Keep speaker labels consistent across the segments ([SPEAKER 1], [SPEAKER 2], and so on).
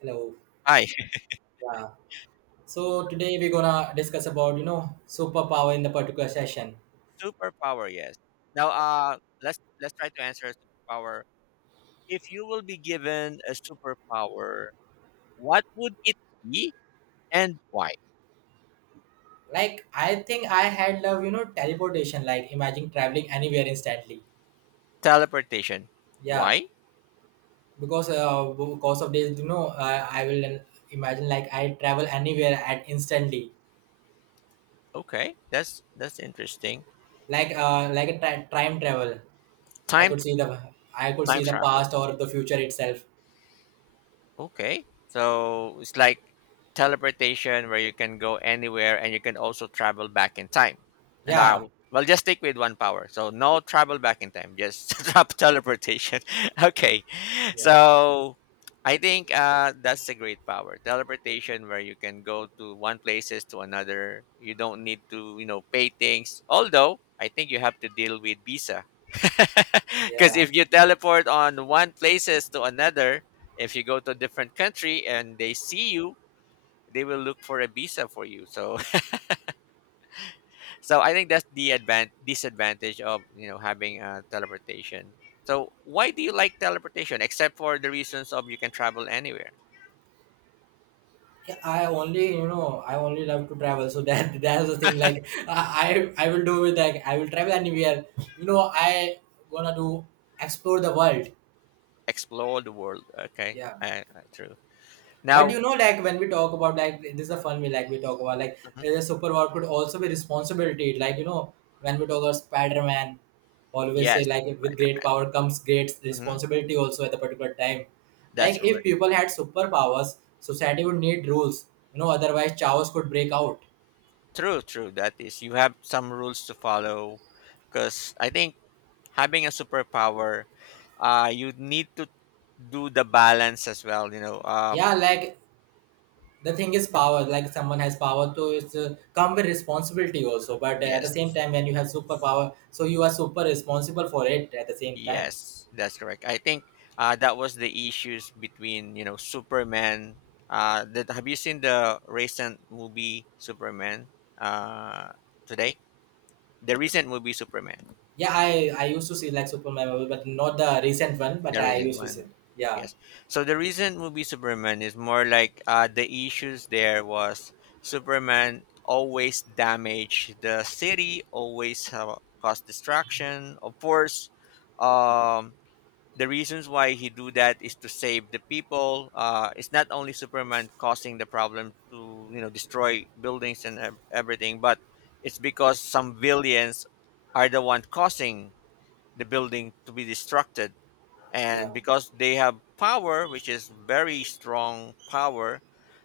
[SPEAKER 1] Hello.
[SPEAKER 2] Hi.
[SPEAKER 1] Yeah. So today we're gonna discuss about superpower in the particular session.
[SPEAKER 2] Superpower, yes. Now, uh, let's try to answer a superpower. If you will be given a superpower, what would it be and why?
[SPEAKER 1] Like I think I had love teleportation. Like imagine traveling anywhere instantly.
[SPEAKER 2] Teleportation.
[SPEAKER 1] Yeah,
[SPEAKER 2] Why?
[SPEAKER 1] because of this I will imagine like I travel anywhere at instantly.
[SPEAKER 2] Okay, that's interesting.
[SPEAKER 1] Like a time travel. I
[SPEAKER 2] Time
[SPEAKER 1] could see the I could
[SPEAKER 2] time
[SPEAKER 1] see the
[SPEAKER 2] travel.
[SPEAKER 1] past or the future itself.
[SPEAKER 2] Okay. So it's like teleportation where you can go anywhere and you can also travel back in time. And I
[SPEAKER 1] Yeah.
[SPEAKER 2] well just stick with one power. So no travel back in time, just drop teleportation. Okay.
[SPEAKER 1] Yeah.
[SPEAKER 2] So I think that's a great power. Teleportation where you can go to one places to another. You don't need to, you know, pay things. Although I think you have to deal with visa. Because
[SPEAKER 1] Yeah.
[SPEAKER 2] if you teleport on one places to another, if you go to a different country and they see you they will look for a visa for you, so so I think that's the advan disadvantage of, you know, having a teleportation. So why do you like teleportation except for the reasons of you can travel anywhere?
[SPEAKER 1] I only, I only love to travel. So that that's the thing. Like I will do with like I will travel anywhere. You know, I gonna do explore the world.
[SPEAKER 2] Explore the world. Okay,
[SPEAKER 1] Yeah.
[SPEAKER 2] true.
[SPEAKER 1] But
[SPEAKER 2] Now
[SPEAKER 1] you know, like when we talk about like this is a fun way. Like we talk about like
[SPEAKER 2] mhm,
[SPEAKER 1] the super power could also be responsibility. Like when we talk about Spider Man, always say
[SPEAKER 2] yes,
[SPEAKER 1] like with great power comes great
[SPEAKER 2] hmm,
[SPEAKER 1] responsibility also at the particular time.
[SPEAKER 2] that's
[SPEAKER 1] Like if
[SPEAKER 2] correct.
[SPEAKER 1] people had superpowers, society would need rules. You know, otherwise chaos could break out.
[SPEAKER 2] True, true, that is you have some rules to follow, because I think having a superpower, you need to do the balance as well, you know.
[SPEAKER 1] Yeah, like the thing is power like someone has power to come with responsibility also but at the same
[SPEAKER 2] Yes,
[SPEAKER 1] time when you have superpower so you are super responsible for it at the same time.
[SPEAKER 2] yes, that's correct. I think that was the issues between, you know, Superman. That, have you seen the recent movie Superman? uh, Today, the recent movie Superman.
[SPEAKER 1] Yeah, I used to see like Superman movie, but not the recent one but
[SPEAKER 2] The
[SPEAKER 1] I
[SPEAKER 2] recent
[SPEAKER 1] used to see.
[SPEAKER 2] one,
[SPEAKER 1] yeah,
[SPEAKER 2] yes. So the recent movie Superman is more like, the issues there was Superman always damage the city, always, cause destruction. Of course, um, the reasons why he do that is to save the people. It's not only Superman causing the problem to, you know, destroy buildings and everything, but it's because some villains are the one causing the building to be destructed,
[SPEAKER 1] yeah,
[SPEAKER 2] and because they have power which is very strong power.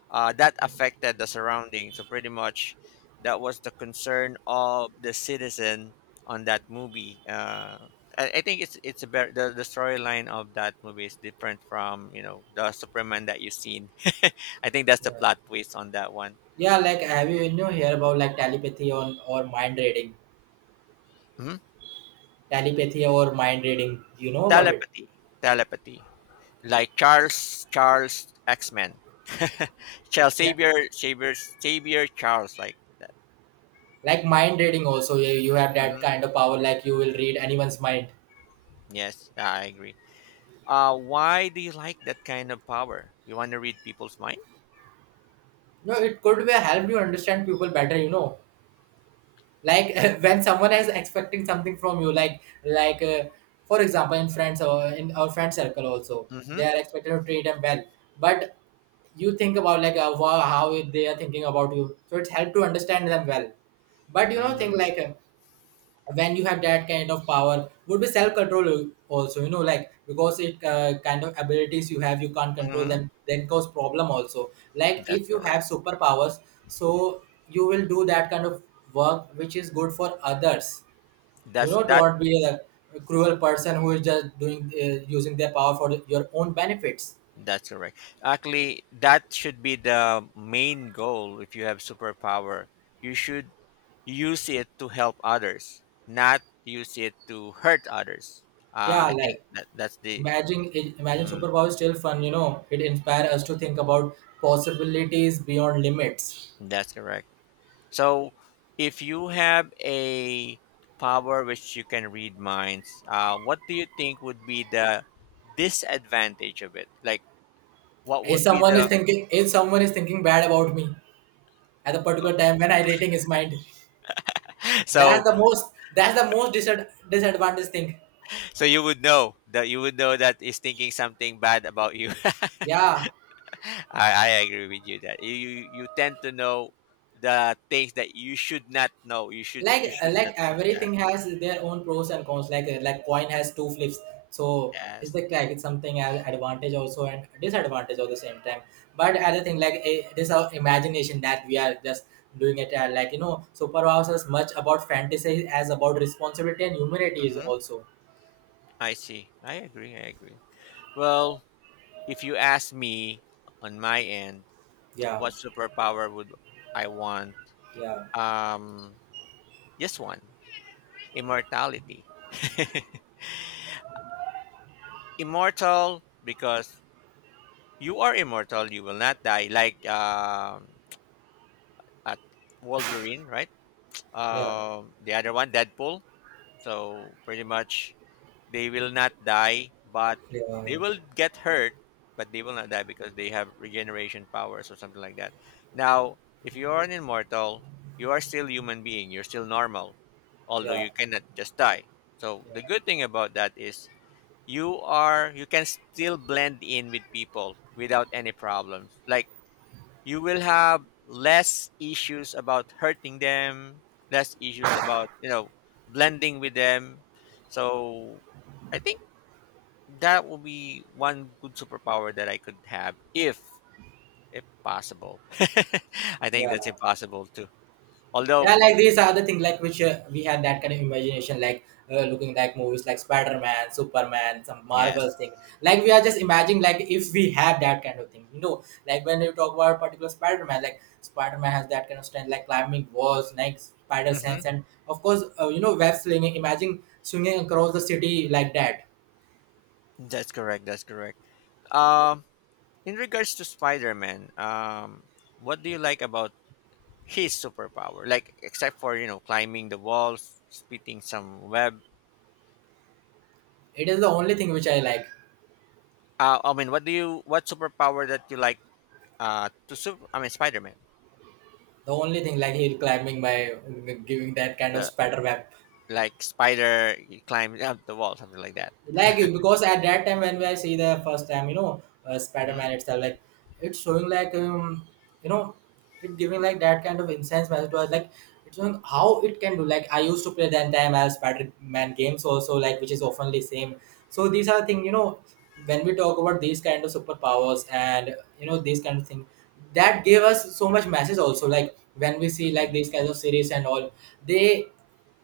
[SPEAKER 2] That affected the surrounding, so pretty much that was the concern of the citizen on that movie. I think it's the storyline of that movie is different from, you know, the Superman that you've seen. I think that's the
[SPEAKER 1] yeah,
[SPEAKER 2] plot twist on that one.
[SPEAKER 1] yeah. Like, have you you know hear about like telepathy on or mind reading?
[SPEAKER 2] Mhm.
[SPEAKER 1] Telepathy or mind reading, you know about it?
[SPEAKER 2] Telepathy, telepathy. Like Charles X-Men. Charles
[SPEAKER 1] Yeah,
[SPEAKER 2] Xavier Xavier Xavier Charles, like that.
[SPEAKER 1] like mind reading also. Yeah, you have that
[SPEAKER 2] Hmm,
[SPEAKER 1] kind of power like you will read anyone's mind.
[SPEAKER 2] yes, I agree. Why do you like that kind of power? You want to read people's mind?
[SPEAKER 1] No, it could be help you understand people better, you know. Like when someone is expecting something from you like for example in friends or in our friend circle also, they
[SPEAKER 2] Mm-hmm.
[SPEAKER 1] are expected to treat them well but you think about like how they are thinking about you so it's helped to understand them well. But you know
[SPEAKER 2] Mm-hmm.
[SPEAKER 1] think like when you have that kind of power would be self-control also, you know, like because it kind of abilities you have, you can't control
[SPEAKER 2] Mm-hmm.
[SPEAKER 1] them then cause problem also like if
[SPEAKER 2] That's
[SPEAKER 1] you have
[SPEAKER 2] correct.
[SPEAKER 1] superpowers. So you will do that kind of work which is good for others. You
[SPEAKER 2] That's
[SPEAKER 1] know,
[SPEAKER 2] that.
[SPEAKER 1] don't be a cruel person who is just doing using their power for your own benefits.
[SPEAKER 2] That's correct. Actually, that should be the main goal. If you have superpower, you should use it to help others, not use it to hurt others.
[SPEAKER 1] Yeah,
[SPEAKER 2] I think
[SPEAKER 1] like
[SPEAKER 2] that that's the.
[SPEAKER 1] imagine, imagine
[SPEAKER 2] Mm-hmm.
[SPEAKER 1] superpower is still fun, you know it inspires us to think about possibilities beyond limits.
[SPEAKER 2] That's correct. So if you have a power which you can read minds, what do you think would be the disadvantage of it? Like what would be the
[SPEAKER 1] If someone is thinking bad about me at a particular time when I rating his mind,
[SPEAKER 2] so
[SPEAKER 1] that's the most disadvantage thing.
[SPEAKER 2] so you would know, that you would know that is thinking something bad about you.
[SPEAKER 1] Yeah,
[SPEAKER 2] I agree with you that you you tend to know the things that you should not know. You should you should not
[SPEAKER 1] like
[SPEAKER 2] yeah
[SPEAKER 1] everything has their own pros and cons. Like coin has two flips, so it's
[SPEAKER 2] yes.
[SPEAKER 1] like it's something as advantage also and disadvantage at the same time. But other thing like this our imagination that we are just doing it like you know superpowers as much about fantasy as about responsibility and humanity is
[SPEAKER 2] Hmm.
[SPEAKER 1] also.
[SPEAKER 2] I see. I agree. Well, if you ask me on my end,
[SPEAKER 1] Yeah,
[SPEAKER 2] what superpower would I want?
[SPEAKER 1] yeah,
[SPEAKER 2] Um, just one, immortality. Immortal because you are immortal, you will not die. Like at Wolverine, right?
[SPEAKER 1] yeah,
[SPEAKER 2] The other one, Deadpool. So pretty much they will not die, but
[SPEAKER 1] yeah,
[SPEAKER 2] they will get hurt, but they will not die because they have regeneration powers or something like that. Now, if you are an immortal, you are still human being, you're still normal, although
[SPEAKER 1] yeah,
[SPEAKER 2] you cannot just die. So the
[SPEAKER 1] yeah,
[SPEAKER 2] good thing about that is you are you can still blend in with people without any problems. Like you will have less issues about hurting them, less issues about, you know, blending with them. So I think that will be one good superpower that I could have if possible. I think
[SPEAKER 1] yeah.
[SPEAKER 2] that's impossible too.
[SPEAKER 1] Yeah,
[SPEAKER 2] Although,
[SPEAKER 1] like these are the things like which we had that kind of imagination, like looking like movies like Spider Man, Superman, some Marvel
[SPEAKER 2] yes.
[SPEAKER 1] thing. Like we are just imagining, like if we have that kind of thing, you know, like when you talk about particular Spider Man, like Spider Man has that kind of strength, like climbing walls, like spider
[SPEAKER 2] Hmm.
[SPEAKER 1] sense, and of course, you know, web slinging. Imagine swinging across the city like that.
[SPEAKER 2] That's correct. That's correct. Um in regards to Spider-Man, what do you like about his superpower? Like except for, you know, climbing the walls, spitting some web.
[SPEAKER 1] It is the only thing which I like.
[SPEAKER 2] I mean, what do you what superpower that you like? To super. I mean, Spider Man.
[SPEAKER 1] The only thing like he'll climbing by giving that kind of
[SPEAKER 2] The
[SPEAKER 1] spider web,
[SPEAKER 2] like spider, he climbs up the wall, something like that.
[SPEAKER 1] like because at that time when I see the first time, you know,
[SPEAKER 2] Hmm.
[SPEAKER 1] Spider-Man itself, like it's showing like you know, it giving like that kind of incense message to us, like it's showing how it can do. Like I used to play that time as Spider-Man games also, like which is often same. So these are things, you know, when we talk about these kind of superpowers and you know these kind of things that gave us so much message also like when we see like these kinds of series and all, they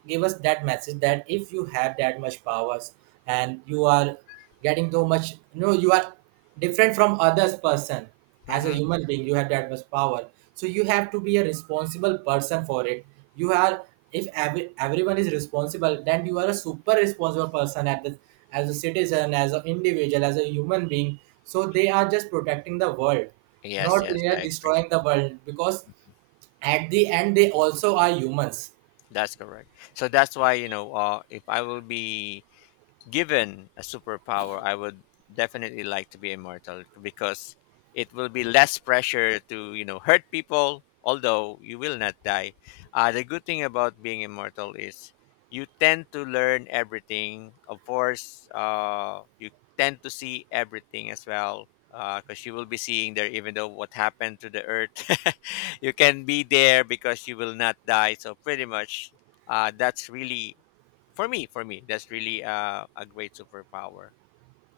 [SPEAKER 1] give us that message that if you have that much powers and you are getting so much, you know, you are different from others person, as a
[SPEAKER 2] Hmm.
[SPEAKER 1] human being you have that much power, so you have to be a responsible person for it. You are, if everyone is responsible, then you are a super responsible person at the, as a citizen, as an individual, as a human being, so they are just protecting the world,
[SPEAKER 2] Yes,
[SPEAKER 1] not
[SPEAKER 2] yes,
[SPEAKER 1] they are
[SPEAKER 2] I agree.
[SPEAKER 1] destroying the world because at the end they also are humans.
[SPEAKER 2] That's correct. So that's why, you know, if I will be given a superpower, I would definitely like to be immortal because it will be less pressure to, you know, hurt people. Although you will not die, the good thing about being immortal is you tend to learn everything. Of course, you tend to see everything as well because you will be seeing there even though what happened to the earth. You can be there because you will not die. So pretty much, that's really for me, that's really a great superpower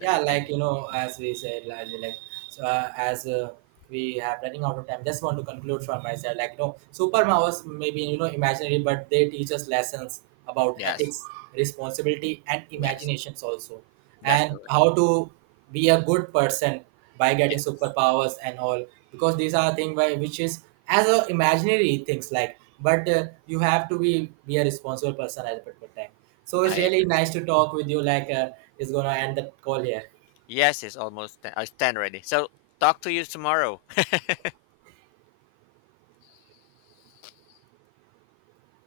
[SPEAKER 2] that you
[SPEAKER 1] like
[SPEAKER 2] can.
[SPEAKER 1] you know as we said like so as we have running out of time, just want to conclude from my side, like you know super powers maybe you know imaginary but they teach us lessons about
[SPEAKER 2] Yes,
[SPEAKER 1] ethics, responsibility and
[SPEAKER 2] yes,
[SPEAKER 1] imaginations also,
[SPEAKER 2] that's
[SPEAKER 1] and
[SPEAKER 2] correct.
[SPEAKER 1] how to be a good person by getting
[SPEAKER 2] Yes,
[SPEAKER 1] superpowers and all, because these are things by which is as a imaginary things like but you have to be a responsible person at a particular time. So it's
[SPEAKER 2] I
[SPEAKER 1] really
[SPEAKER 2] agree.
[SPEAKER 1] nice to talk with you. Like, it's gonna end the call here.
[SPEAKER 2] Yes, it's almost 10. I stand ready. So talk to you tomorrow.